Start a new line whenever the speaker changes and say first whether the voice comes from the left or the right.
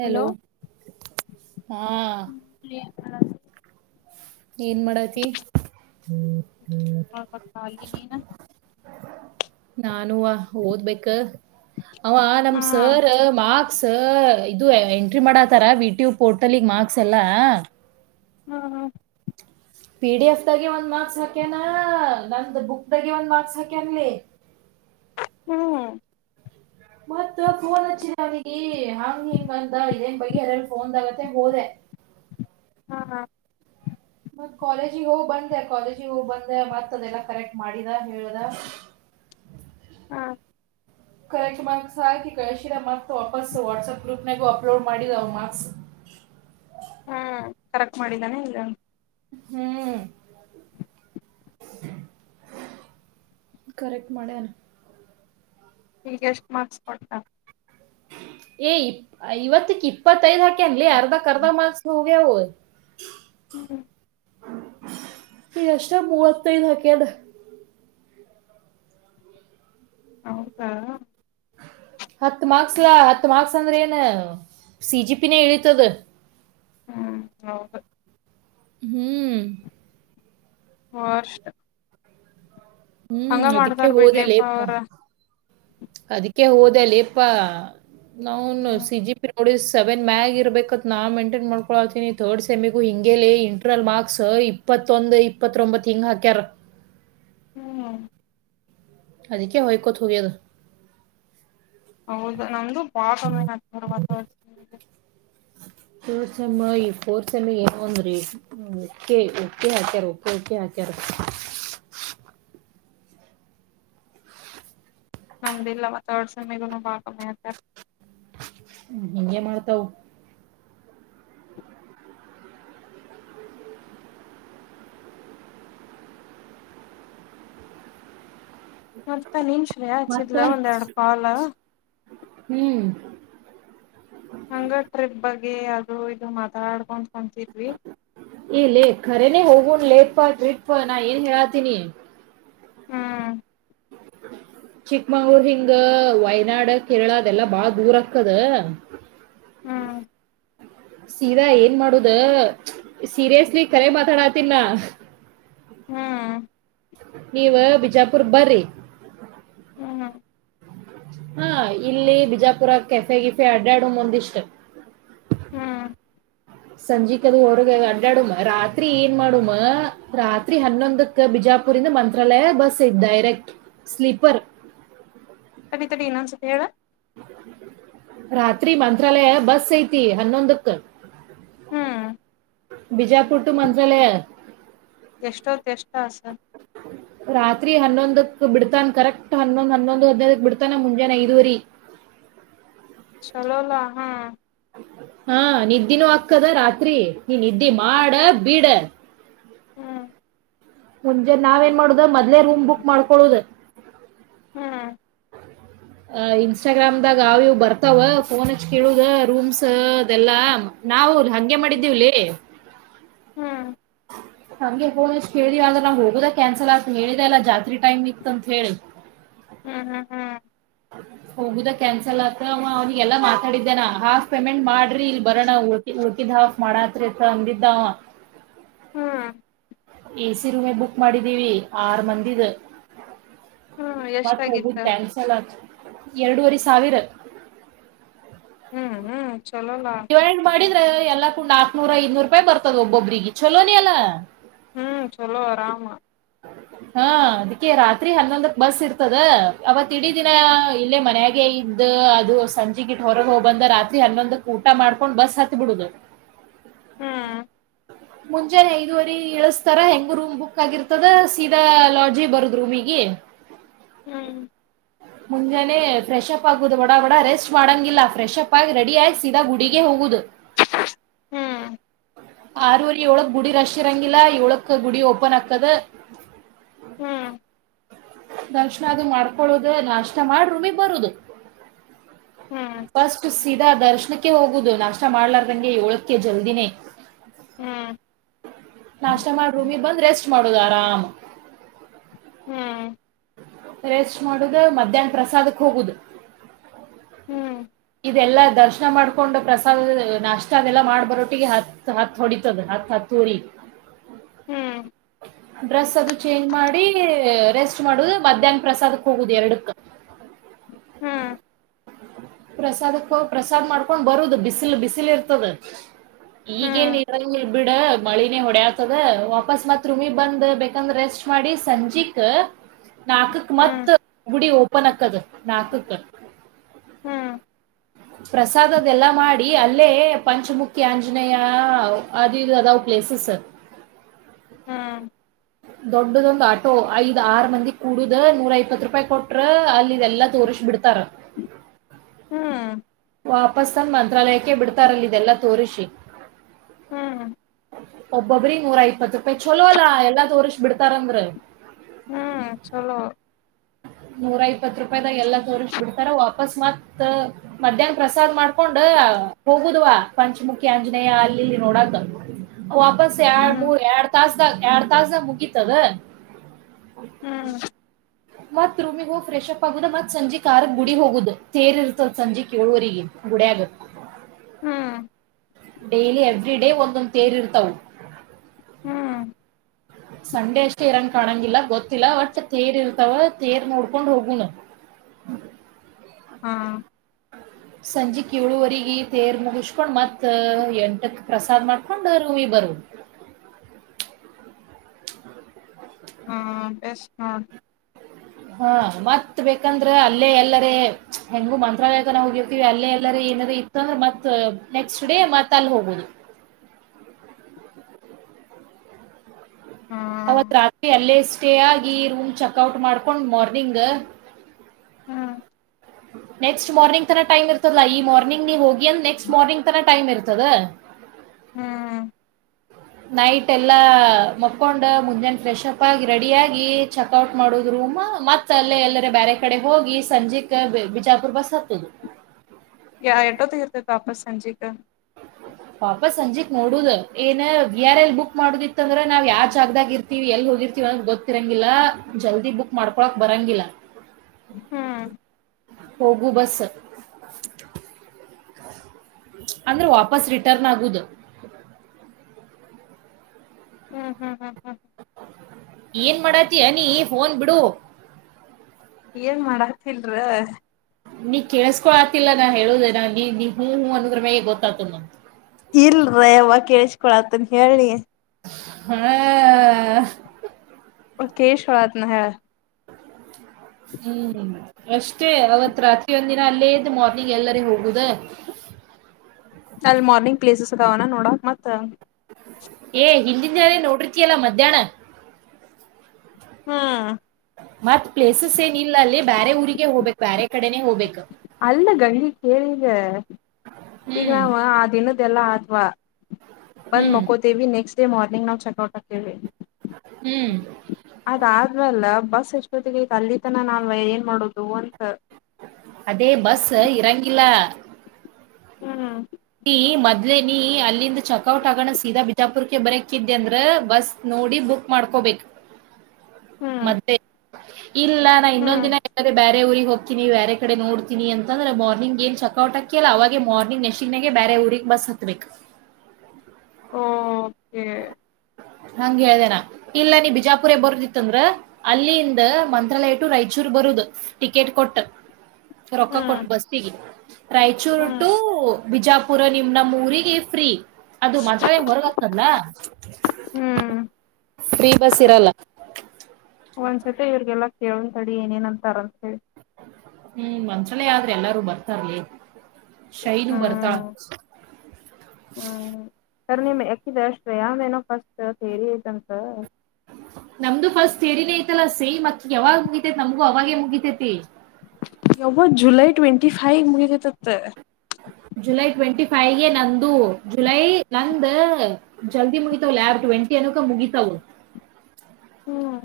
right: Hello
left: ಹ್ಮ ಹ
right: ಏನ್ ಮಾಡತಿ ಹ್ಮ
left: ಹ ಪಾಲಿ ನೀ
right: ನಾನೂ ಓದ್ಬೇಕ ಅವ
left: ಹಾ
right: ನಮ ಸರ್ ಮಾ ಮಕ್ಸ್ ಇದು ಎಂಟ್ರಿ ಮಾಡಾತಾರ ವಿಟ್ಯೂ ಪೋರ್ಟಲ್ಗ್ ಮಾರ್ಕ್ಸ್ ಎಲ್ಲಾ
left: ಹ್ಮ ಹ್ಮ
right: ಪಿ ಡಿ ಎಫ್ ದಾಗ ಒಂದ್ ಮಾರ್ಕ್ಸ್ ಹಾಕ್ಯನಾ ನಂದು್ದ ಬುಕ್ ದಾಗ ಒಂದ್ ಮಾರ್ಕ್ಸ್ ಹಾಕೇನ್ಲಿ
left: ಹ್ಮ್
right: ಮತ್ತ ಫೋನ್ ಹಚ್ಚಿನ ಅವಗಿ ಹಾಂಗ ಹಿಂಗ ಅಂತ ಇದೇನ್ ಬಗ್ಿ ಎಲ್ಲಲ್ಲ ಫೋನ್ಗತ್ತ ಹೋದೆ.
left: ಹಾ ಹಾ
right: ಮ ಕಾಲೇಜಿಗೆ ಹೋಗಿ ಬಂದೆ ಕಾಲೇಜಿಗೆ ಹೋಗಿ ಬಂದೆ ಬರ್ತದೆ ಎಲ್ಲ ಕರೆಕ್ಟ್ ಮಾಡಿದ ಹೇಳ್ದ
left: ಹಾ
right: ಕರೆಕ್ಟ್ ಮಾರ್ಕ್ಸ್ ಹಾಕಿ ಕಳಶಿರ ಮಾರ್ಕ್ಸ್ ವಾಪಸ್ಸು ವಾಟ್ಸಪ್ ಗ್ರೂಪ್ನಾಗೂ ಅಪ್ಲೋಡ್ ಮಾಡಿದವು ಮಾರ್ಕ್ಸ್
left: ಹ್ಮ್ ಕರೆಕ್ಟ್ ಮಾಡಿದ್ದಾನೆ ಇಲಾ
right: ಹ್ಮ್ ಕರೆಕ್ಟ್ ಮಾಡ್ಯನು
left: ಈಗೆ ಎಷ್ಟು ಮಾರ್ಕ್ಸ್ ಕೊಟ್ಟತ
right: ಏ ಇ ಐವತ್ತಕ್ ಇಪ್ಪತ್ತೈದ್ ಹಾಕನ ಇಲ್ಲಿ ಅರ್ಧಾರ್ಧ ಮಾಸ್ ಹೋಗ ಯವು
left: ಹ್ಮ್್ಮ
right: ಈ ಅಷ್ಟೇ ಮೂವತ್ತೈದ್ ಹಾಕೇನ.
left: ಹೌದಾ.
right: ಹತ್ ಮಾರ್ಕ್ಸ್ ಹತ್ತು ಮಾರ್ಕ್ಸ್ ಅಂದ್ರೆ ಏನು ಸಿಜಿಪಿನೇ ಇಳೀತದ
left: ಹ್ಮ್ ಹೌದು
right: ಹ್ಮ್
left: ಮಾರ್ಸ್ಟ್
right: ಹ್ಮ್ ಅದಕ್ಕೆ
left: ಬಿಡ್ಲಿಪ್ಪ
right: ಹೋದೆಲ್ಲಪ್ಪ
left: ಅವ್ರ
right: ಅದಕ್ಕೆ ಹೋದೆಲಿಪ್ಪಾ ನವುನ್
left: ಹ್ಮ್
right: ಸಿಜಿ ಪಿರೋಡಿ ಸೆವೆನ್ ಮ್ಯಾಗ ಇರ್ಬೇಕತ್ ನಾ ಮೇಂಟೈನ್ ಮಾಡ್ಕೊತೀನಿ ಥರ್ಡ್ ಸೆಮಿಗೂ ಹಿಂಗೇಲಿ ಇಂಟರ್ನಲ್ ಮಾರ್ಕ್ಸ್ ಇಪ್ಪತ್ತೊಂದು ಇಪ್ಪತ್ತೊಂಬತ್ ಹಿಂಗ್ ಹಾಕ್ಯಾರ
left: ಹ್ಮ್
right: ಅದಕ್ಕೆ ಹಯ್ಕೋತ್ ಹೋಗ್ಯದು
left: ಹೌದಾ ನಮ್ದು ಪಾಸ್ ಆದಂಗ ಆಗ್ತದೆ
right: ತೋರ್ಸಮ್ಮ ಈ ಫೋರ್ಥ್ ಸೇಮ್ ಏನು ಅಂದ್ರೆ ಒಕ್ಕೆ ಒಕ್ಕೆ ಹಾಚ್ಯಾರ ಒಪ್ಪಕೆ ಹಾಚ್ಯಾರ
left: ನಮ್ದ ಇಲ್ಲವ ಥರ್ಡ್ ಸೆಮ್ಮಿಗೂ ಬಾಳ ಕಮ್ಮಿ ಇರತ್ತೆ
right: ಹ್ಮ ಹಿಂಗೆ ಮಾಡ್ತಾವ
left: ನಡ್ತ ನಿನ್ ಅಚ
right: ಮತ್ತ
left: ಇಲ್ಲ ಒಂದ ಎವಡ ಪಾಲ
right: ಹ್ಮ್
left: ಹಂಗ ಟ್ರಿಪ್ ಬಗ್ಗೆ ಅದು ಇದು ಮಾತಾಡ್ಕೊ
right: ಇಲ್ಲೇ ರೆ ನೀ ಹವ ಲೇಟ್ ಪಾ ಟ್ರಿಪ್ ನಾ ಏನ್ ಹೇಳಾತೀನಿ.
left: ಹ್ಮ್
right: ಚಿಕ್ಮಂಗ್ಳೂರ್ ಹಿಂಗ ವಯನಾಡ್ ಕೇರಳ ಅದೆಲ್ಲಾ ಬಾಳ ದೂರಕ್ಕದ
left: ಹ್ಮ್
right: ಸೀದಾ ಏನ್ ಮಾಡುದ ಸೀರಿಯಸ್ಲಿ ಕರೆ ಮಾತಾಡತ
left: ಹ್ಮ್
right: ನೀವ ಬಿಜಾಪುರ್ ಬರ್ರಿ
left: ಹ್ಮ್
right: ಹಾ ಇಲ್ಲಿ ಬಿಜಾಪುರ ಕೆಫೆ ಗಿಫೆ ಅಡ್ಡ್ಯಾಡ ಮುಂದಿಷ್ಟ
left: ಹ್ಮ್
right: ಸಂಜಿಕ್ದು ಹೊರಗೆ ಅಡಾಡಮ್ಮ ರಾತ್ರಿ ಏನ್ ಮಾಡಮ್ಮ ರಾತ್ರಿ ಹನ್ನೊಂದಕ್ಕ ಬಿಜಾಪುರಿಂದ ಮಂತ್ರಾಲಯ ಬಸ್ ಇದ ಡೈರೆಕ್ಟ್ ಸ್ಲೀಪರ್
left: ತಡಿ ತಡಿ ಇನ್ನೊಂದ್ಸತಿ ಹೇಳ
right: ರಾತ್ರಿ ಮಂತ್ರಾಲಯ ಬಸ್ ಸೇತಿ ಹನ್ನೊಂದಕ್ಕೆ
left: ಹ್ಮ್
right: ಹ್ಮ್ ಬಿಜಾಪುರ್ ಟು ಮಂಜಾಲಯ
left: ಎಷ್ಟೊತ್ ಎಷ್ಟ ಆಸ
right: ರಾತ್ರಿ ಹನ್ನೊಂದಕ್ ಬಿಡ್ತಾನ ಕರೆಕ್ಟ್ ಹನ್ನೊಂದ್ ಹನ್ನೊಂದು ಹದ್ದಕ್ ಬಿಡ್ತಾನ ಮುಂಜಾನೆಐದುವರಿ
left: ಚಲೋಲಾ ಹಾ
right: ಹಾ ನಿದ್ದಿನೂ ಅಕ್ಕದ ರಾತ್ರಿ ಈ ನಿದ್ದೆ ಮಾಡ ಬಿಡ
left: ಹ್ಮ್
right: ಮುಂಜೆ ನಾವೆನ್ ಮಾಡುದ ಮೊದ್ಲೇ ರೂಮ್ ಬುಕ್ ಮಾಡ್ಕೊಳ್ಳುದ
left: ಹ್ಮ್
right: ಅ ಇನ್ಸ್ಟಾಗ್ರಾಮ್ ದಾಗ ಅವ ಇವ್ ಬರ್ತಾವ ಫೋನ್ ಹಚ್ ಕೇಳುದ ರೂಮ್ಸ್ ಅದೆಲ್ಲಾ ನಾವ್ ಹಂಗೆ ಮಾಡಿದ್ದೀವಲೇ
left: ಹ್ಮ್
right: ನಂಗೆ ಹೋ ಇಷ್ಟ್ ಕೇಳಿವವ ಅ ನಾ ಹೋಗೋದ ಕ್ಯಾನ್ಸಲ್ ಆಗ್ತ ಹೇಳಿದೆ ಎಲ್ಲ ಜಾತ್ರಿ ಟೈಮ್ ಇತ್ತ ಅಂತ ಹೇಳ
left: ಹ್ಮ್ ಹ್ಮ್ ಹ್ಮ್
right: ಹೋಗುದ ಕ್ಯಾನ್ಸಲ್ ಆತ್ರ ಅವ್ನಿಗೆಲ್ಲಾ ಮಾತಾಡಿದ್ದೇನ ಹಾಫ್ ಪೇಮೆಂಟ್ ಮಾಡ ಡಿ ಬರಾಣ ಹಾಫ್ ಮಾಡತ್ ಇತ್ ಅಂಬಿದ್ದ
left: ಹ್ಮ್
right: ಎ ಸಿ ರೂಮೇ ಬುಕ್ ಮಾಡಿದ್ದೀವಿ ಆರ್ ಮಂದಿದ
left: ಹ್ಮ್
right: ಮ ಹೋಗು
left: ಎಷ್ಟಾಗಿತ್ತ
right: ಟೆನ್ಸಲ್ ಆತ್ತು ಎರಡುವರೆ ಸಾವಿರ
left: ಹ್ಮ್ ಹ್ಮ್ ಚಲೋಣ
right: ಎಲ್ಲ ಕ ಕು್ ಆತ್ನೂರ ಐನೂರು ರೂಪಾಯಿ ಬರ್ತದ ಒಬ್ಬೊಬ್ರಿಗೆ ಚಲೋನ ಅಾ
left: ಹ್ಮ್ ಚಲೋ ಆರಾಮ
right: ಹಾ ಅದಕ್ಕೆ ರಾತ್ರಿ ಹನ್ನೊಂದಕ್ ಬಸ್ ಇರ್ತದ ಅವತ್ ಇಡೀ ದಿನ ಇಲ್ಲೇ ಮನ್ಯಾಗೆ ಇದ್ದ ಅದು ಸಂಜೆಗಿಟ್ಟ ಹೊರಗೆ ಹೋಗ್ ಬಂದ ರಾತ್ರಿ ಹನ್ನೊಂದಕ್ ಊಟ ಮಾಡ್ಕೊಂಡ್ ಬಸ್ ಹತ್ ಬಿಿಡುದು
left: ಹ್ಮ್
right: ಹ ಮುಂಜಾನೆ ಐದುವರೆ ಇಳಸ್ತಾರ ಹೆಂಗ ರೂಮ್ ಬುಕ್ ಆಗಿರ್ತದ ಸೀದಾ ಲಾಡ್ಜಿ ಬರದ್ ರೂಮ್ಗ
left: ಹ್ಮ್
right: ಮುಂಜಾನೆ ಫ್ರೆಶಪ್ ಆಗುದು ಬಡ ಬಡ ರೆಸ್ಟ್ ಮಾಡಂಗಿಲ್ಲ ಫ್ರೆಶ್ಪ್ ಆಗಿ ರೆಡಿ ಆಗ ಸೀದಾ ಗುಡಿಗೆ ಹೋಗುದು
left: ಹ್ಮ್
right: ಆರವರಿ ಇಏಳಕ್ ಗುಡಿ ರಶ್ ಇರಂಗಿಲ್ಲ ಇವಳಕ್ ಗುಡಿ ಓಪನ್ ಆಕದ
left: ಹ್ಮ್
right: ದಕ್ಷಣ ಅದು ಮಾಡ್ಕೊೊಳ್ಳದು ನಾಷ್ಟ ಮಾಡ್ರೂಮಿಗ್ ಬರುದು
left: ಹ್ಮ್
right: ಸ್ಟ್ [unintelligible] ಸೀದಾ ದರ್ಶನಕ್ಕೆ ಹೋಗುದು ನಾಷ್ಟ ಮಾಡ್ಲಾರ್ದಂಗೆ ಏಳಕ್ಕೆ ಜಲ್ದಿನೇ
left: ಹ್ಮ್
right: ನಾಷ್ಟ ಮಾಡೂಮಿ ಬಂದ್ ರೆಸ್ಟ್ ಮಾಡುದು ಆರ.
left: ಹ್ಮ
right: ರೆಸ್ಟ್ ಮಾಡುದ ಮಧ್ಯಾಹ್ನ ಪ್ರಸಾದಕ್ ಹೋಗುದು
left: ಹ್ಮ್
right: ಇದೆಲ್ಲಾ ದರ್ಶನ ಮಾಡ್ಕೊಂಡ್ ಪ್ರಸಾದ್ ನಾಷ್ಟ ಅದೆಲ್ಲಾ ಮಾಡ್ ಬರೋಟ್ಟಿಗೆ ಹತ್ ಹತ್ ಹೊಡಿತದ ಹತ್ ಹತ್ತ ಉರಿ
left: ಹ್ಮ್
right: ಡ್ರೆಸ್ ಅದು ಚೇಂಜ್ ಮಾಡಿ ರೆಸ್ ಮಾಡುದು ಮಧ್ಯಾಹ್ನ ಪ್ರಸಾದಕ್ ಹೋಗುದು ಎರಡಕ್ಕ
left: ಹ್ಮ್
right: ಪ್ರಸಾದ ಪ್ರಸಾದ್ ಮಾಡ್ಕೊಂಡ್ ಬರುದು ಬಿಸಿಲು ಬಿಸಿಲು ಇರ್ತದೆ ಈಗೇ ನಿರ ಬಿಡ ಮಳಿನೇ ಹೊಡೆ ಆತದ ವಾಪಸ್ ಮತ್ ರುಮಿ ಬಂದ ಬೇಕಂದ್ರೆ ರೆಸ್ಟ್ ಮಾಡಿ ಸಂಜೆಕ್ ನಾಲ್ಕಕ್ ಮತ್ ಬುಡಿ ಹೋಗ ಪ್ಪ ನಕ್ಕದ ನಾಸು
left: ಹ್ಮ್
right: ಪ್ರಸಾದ ಅದೆಲ್ಲ ಮಾಡಿ ಅಲ್ಲೇ ಪಂಚಮುಖಿ ಆಂಜನೇಯ ಅದುದು ಅದಾವ್ ಪ್ಲೇಸಸ್ ದೊಡ್ಡದೊಂದು ಆಟೋ ಐದು ್ ಆರ್ ಮಂದಿ ಕೂಡುದ ನೂರ ಇಪ್ಪತ್ ರೂಪಾಯಿ ಕೊಟ್ರ ಅಲ್ಲಿ ಇದೆಲ್ಲಾ ತೋರ್ಸ ಬಿಡ್ತಾರ
left: ಹ್ಮ್
right: ವಾಪಸ್ ತಂದ ಮಂತ್ರಾಲಯಕ್ಕೆ ಬಿಡ್ತಾರಲ್ಲ ಇದೆಲ್ಲಾ ತೋರಿಸಿ
left: ಹ್ಮ್
right: ಒಬ್ಬೊಬ್ರಿಗ ನೂರಾ ಇಪ್ಪತ್ತ ರೂಪಾಯಿ ಚುಲೋ ಅಲ್ಲಾ ಎಲ್ಲಾ ತೋರ್ಸ್ ಬಿಡ್ತಾರಂದ್ರ
left: ಹ್ಮ್ ಚುಲೋ
right: ನೂರ ಇಪ್ಪತ್ ರೂಪಾಯಿದಾಗ ಎಲ್ಲ ತೋರಿಸ ಬಿಡ್ತಾರ ವಾಪಸ್ ಮತ್ ಮಧ್ಯಾಹ್ನ ಪ್ರಸಾದ್ ಮಾಡ್ಕೊಂಡ ಹೋಗುದ್ವ ಪಂಚಮುಖಿ ಆಂಜನೇಯ ಅಲ್ಲಿ ಇಲ್ಲಿ ನೋಡಕ ವಾಪಸ್ ಎರಡ್
left: ಹ್ಮ್
right: ಮೂರ್ ಎರಡ ತಾಸ ಯಾಡ ತಾಸ ಮುಗಿತದ
left: ಹ್ಮ್
right: ಮತ್ ರೂಮಿಗ್ ಹೋಗ ಫ್ರೆಶಪ್ ಆಗುದ ಮತ್ ಸಂಜೆ ಆರಾಕ ಗುಡಿಗೆ ಹೋಗುದ ತೇರ್ ಇರ್ತದ ಸಂಜೆ ಏಳುವರಿಗೆ ಗುಡ ಆಗತ್ತ
left: ಹ್ಮ್
right: ಡೈಲಿ ಎವ್ರಿ ಡೇ ಒಂದೊಂದ ತೇರ್ ಇರ್ತವು
left: ಹ್ಮ್
right: ಸಂಡೆ ಅಷ್ಟೇ ಇರಂಗ ಕಾಣಂಗಿಲ್ಲ ಗೊತ್ತಿಲ್ಲ ವಟ್ ತೇರ್ ಇರ್ತವ ತೇರ್ ನೋಡ್ಕೊಂಡ್ ಹೋಗುಣ
left: ಹಾ
right: ಸಂಜೆ ಕ ಏಳುವರೆಗ ತೇರ್ ಮುಗಿಸ್ಕೊಂಡ್ ಮತ್ ಎಂಟಕ್ಕೆ ಪ್ರಸಾದ್ ಮಾಡ್ಕೊಂಡ್ ರೂಮಿ ಬರುದ
left: ಹಾ ಬೆಸ್ಟ ಹಾ
right: ಹಾ ಮತ್ತ್ ಬೇಕಂದ್ರೆ ಅಲ್ಲೇ ಎಲ್ಲರ ಹೆಂಗು ಮಂತ್ರಾಲಯ ತನ ಹೋಗಿರ್ತೀವಿ ಅಲ್ಲೇ ಎಲ್ಲರ ಏನದ ಇತ್ತಂದ್ರೆ ಮತ್ ನೆಕ್ಸ್ಟ್ ಡೇ ಮತ್ ಅಲ್ಲಿ ಹೋಗೋುದು
left: ಹಾ
right: ಅವತ್ ರಾತ್ರಿ ಅಲ್ಲೇ ಸ್ಟೇ ಆಗಿ ರೂಮ್ ಚೆಕ್ಔಟ್ ಮಾಡ್ಕೊಂಡ್ ಮಾರ್ನಿಂಗ್
left: ಹ್ಮ್
right: ನೆಕ್ಸ್ಟ್ ಮಾರ್ನಿಂಗ್ ತರ ಟೈಮ್ ಇರ್ತಲ್ಲಾ ಈ ಮಾರ್ನಿಂಗ್ ನೀ ಹೋಗಿ ನಕ್ಸ್ಟ್ ಮಾರನಿಂಗ ತರ ಟೈಮ್ ಇಲ್ಲಿ ತದ.
left: ಹ್ಮ್.
right: ನೈಟ್ ಎಲ್ಲಾ ಮಕೊಂಡ್ ಮುಂಜಾನೆ ಫ್ರೆಶ್ ಅಪ್ ಆಗಿ ರೆಡಿ ಆಗಿ ಚೆಕ್ಔಟ್ ಮಾಡುದ ರೂಮ್ ಮತ್ತ ಅಲ್ಲೇ ಎಲ್ಲರ ಬೇರೆ ಕಡೆ ಹೋಗಿ ಸಂಜೆಕ್ ಬಿಜಾಪುರ್ ಬಸ್ ಹತ್ತದ.
left: ಯ ಎಟೋತೀಗೆ ವಾಪಸ್ ಸಂಜಿಕ
right: ವಾಪಸ ಸಂಜಿಕ್ ನೋಡುದ ಏನ್ ವಿ ಆರ್ ಎಲ್ ಬುಕ್ ಮಾಡುದಿತ್ತ ಅಂದ್ರ ನಾವ್ ಯಾವ ಜಾಗದಾಗ ಇರ್ತಿವಿ ಎಲ್ ಹೋಗಿರ್ತಿವಿ ಅನ್ನೋದ ಗೊತ್ತಿರಂಗಿಲ್ಲಾ ಜಲ್ದಿ ಬುಕ್ ಮಾಡ್ಕೊಳಕ್ ಬರಂಗಿಲ್ಲ.
left: ಹ್ಮ್.
right: ಹೋಗು ಬಸ್ ಅಂದ್ರ ವಾಪಸ್ ರಿಟರ್ನ್ ಆಗುದ.
left: ಹ್ಮ್ ಹ್ಮ್ ಹ್ಮ ಹ
right: ಏನ್ ಮಾಡಾತಿಯ ನೀ ಫೋನ್ ಬಿಡು.
left: ಏನ್ ಮಾಡಾತಿಲರ.
right: ನೀ ಕೇಳಿಸಸ್ಕೊಳ್ ಆತಿಲ್ಲ ನಾ ಹೇಳುದ ನೀ ನೀ ಹ ಹೂ ಅನ್ನೋದರ ಮ್ಯಾಗೆ ಗೊತ್ತ ಅಗತ್ದ ನ.
left: ಇಲ್ರ ಅವ ಕೇಳಿಸಕೊಳತನ್ ಹೇಳಿ ನೀ
right: ಹ.
left: ಕೇಳಿಸ್ಕೊಳತನ ಹೇಳ.
right: ಹ್ಮ್ ಅಷ್ಟೇ ಅವತ್ ರಾತ್ರಿ ಒಂದಿನ ಅಲ್ಲೇ ಇದ್ದ ಮಾರ್ನಿಂಗ್ ಎಲ್ಲರೆ ಹೋಗುದ.
left: ಅಲ್ಲಿ ಮಾರ್ನಿಂಗ್ ಪ್ಲೇಸಸ ಅದಾವಣ ನೋಡಕ ಮತ್ತ.
right: ಏ ಹಿಂದಿನ ದಿನ ನೋಡರ್ತಿಯಲ್ಲಾ ಮಧ್ಯಾಹ್ನ.
left: ಹ.
right: ಮತ್ತ ಪ್ಲೇಸಸ್ ಏನ ಇಲ್ಲ ಅಲ್ಲಿ ಬ್ಯಾರೆ ಊರಿಗೆ ಹೋಗ್ಬೇಕ ಬ್ಯಾರೆ ಕಡೆನೆ ಹೋಗ್ಬೇಕ.
left: ಅಲ್ಲ ಗಂಗಿ ಕೇಳ ಈಗ ಈಗ
right: ಹ್ಮ್
left: ನಾವ ಆ ದಿನದ. ದೆಲ್ಲ ಆತವ. ಬಂದ
right: ಹ್ಮ್
left: ಮಕೋತೇವಿ ನೆಕ್ಸ್ಟ್. ಡೇ ಮ್ರಾನಿಂಗ್ ನಾವ ಚೆಕ್ ಔಟ್ ಆಗ್ತೀವಿ.
right: ಹ್ಮ್.
left: ಅದಾದ್ಮೇಲ [unintelligible] ಅಲ್ಲಿ ತನ ನಾ ಏನ್ ಮಾಡೋದು.
right: ಅದೇ ಬಸ್ ಇರಂಗಿಲ್ಲ.
left: ಹ್ಮ್.
right: ನೀ ಮೊದ್ಲ ನೀ ಅಲ್ಲಿಂದ ಚಕ್ಔಟ್ ಆಗೋಣ ಸೀದಾ ಬಿಜಾಪುರ್ಕ್ಕೆ ಬರಕ್ಕಿದ್ದೆಂದ್ರ ಬಸ್ ನೋಡಿ ಬುಕ್ ಮಾಡ್ಕೋಬೇಕ.
left: ಹ್ಮ್
right: ಮದ್ಲೇ. ಇಲ್ಲ ನಾ ಇನ್ನೊಂದ
left: ಹ್ಮ್
right: ದಿನ ಎಲ್ಲರ ಬ್ಯಾರೆ ಊರಿಗ ಹೋಕೀನಿ ಬ್ಯಾರೆ ಕಡೆ ನೋಡ್ತೀನಿ ಅಂತಂದ್ರ ಮಾರ್ನಿಂಗ ಏನ್ ಚಕೌಟ್ ಆಕಿಲ್ಲ ಅವ ಮಾರ್ನಿಂಗ್ ನೇ ನಸುಕ್ನೆಗೆ ಬೇರೆ ಊರಿಗೆ ಬಸ್ ಹತ್ಬೇಕ.
left: ಓ ಕೆ.
right: ಹಂಗ ಹೇಳ್ದ ನಾ ಇಲ್ಲ ನೀ ಬಿಜಾಪುರ ಬರೋದಿತ್ತಂದ್ರ ಅಲ್ಲಿಯಂದ ಮಂತ್ರಾಲಯ ಟು ರಾಯಚೂರ್ ಬರುದು ಟಿಕೆಟ್ ಕೊಟ್ಟ. ರೊಕ್ಕ ಕೊಟ್ಟ
left: ಹ್ಮ್
right: ಬಸ್ಸಿಗೆ. ರಾಯಚೂರು
left: ಹ್ಮ್
right: ಟು. ಬಿಜಾಪುರ ನಿಮ್ಮ ನಮ್ಮ ಊರಿಗೆ ಫ್ರೀ. ಅದು ಮಂತ್ರಾಲಯದಿಂದ ಹೊರಗ ಆತದಲ್ಲ.
left: ಹ್ಮ್
right: ಫ್ರೀ ಬಸ್ಇರಲ್ಲ.
left: ಒಂದ್ಸತಿ ಇವ್ರಗೆಲ್ಲ. ಕೇಳೋಣ ತಡಿ ಏನೇನ ಅಂತಾರ ಅಂತ ಹೇಳಿ.
right: ಹ್ಮ್ ಒಂದ್ಸಲೆ ಆದ್ರೆ ಎಲ್ಲಾರೂ ಬರ್ತಾರ್ಲಿ. ಶೈಲೂ ಬರ್ತಾಳ.
left: ಹ್ಮ್ ಪ್ರಯಾಮ ಏನೋ ಫಸ್ಟ್ ತೇರಿ ಐತಂತ
right: ನಮ್ದು ಫಸ್ಟ್ ತೇರಿ ಐತಲ್ಲ ಸೇ್ ಅಕ್ಕ ಯಾವಾಗ ಮುಗಿತೈತಿ ನಮಗೂ ಅವಾಗೇ ಮುಗಿತೈತಿ
left: ಯಬೋ ಜುಲೈ ಟ್ವೆಂಟಿ ಫೈವ್ ಮುಗಿದತತ್ತ
right: ಜುಲೈ ಟ್ವೆಂಟಿ ಫೈವ್ಗೆ ನಂದು ಜುಲೈ ನಂದ ಜಲ್ದಿ ಮುಗಿತವ ಜುಲೈ ಟ್ವೆಂಟಿ ಅನೋಕ ಮುಗಿತವ
left: ಹ್ಮ್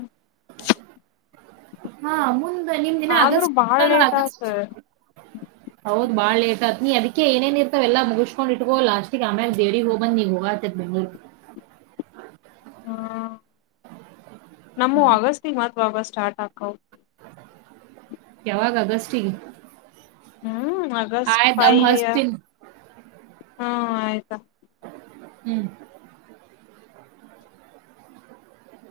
right: ಹಾ ಮುಂದ ನಿಮ್ದ್ ಇನ್ನ
left: ಆದ್ರೂ
right: ಆಗಸ್ಟ್
left: ಬಾಳ
right: ಅಂತಲ್ಲ
left: ಲೇಟ್ ಆತ
right: ಹೌದೇನ ಬಾಳ ಲೇಟ್ ಆಯತ್ ನೀ ಅದಕ ಏನೇನ್ ಇರ್ತಾವ ಎಲ್ಲ ಮುಗಿಸಸ್ಕೊಂಡ್ ಇಟ್ಕೋ ಲಾಸ್ಟಿಗೆ ಆಮೇಲೆ ದೇವರಿಗೆ ಹೋಗಬಂದ್ ನೀಗ್ ಹೋಗತಿ ಅಂತ ಬೆಂಗಳೂರು
left: ಹ್ಮ ನಮ್ಮವು ಅಗಸ್ಟಿಗೆ ಅಂತ ಆವಾಗ ಸ್ಟಾರ್ಟ್ ಆಕಾವು
right: ಯಾವಾಗ ಅಗಸ್ಟಿಗೆ
left: ಹ್ಮ
right: ಹಾ ಈಗ ಮಾಡಿಸ್ತೀನಿ
left: ಹಾ ಆಯ್ತಾ
right: ಹ್ಮ್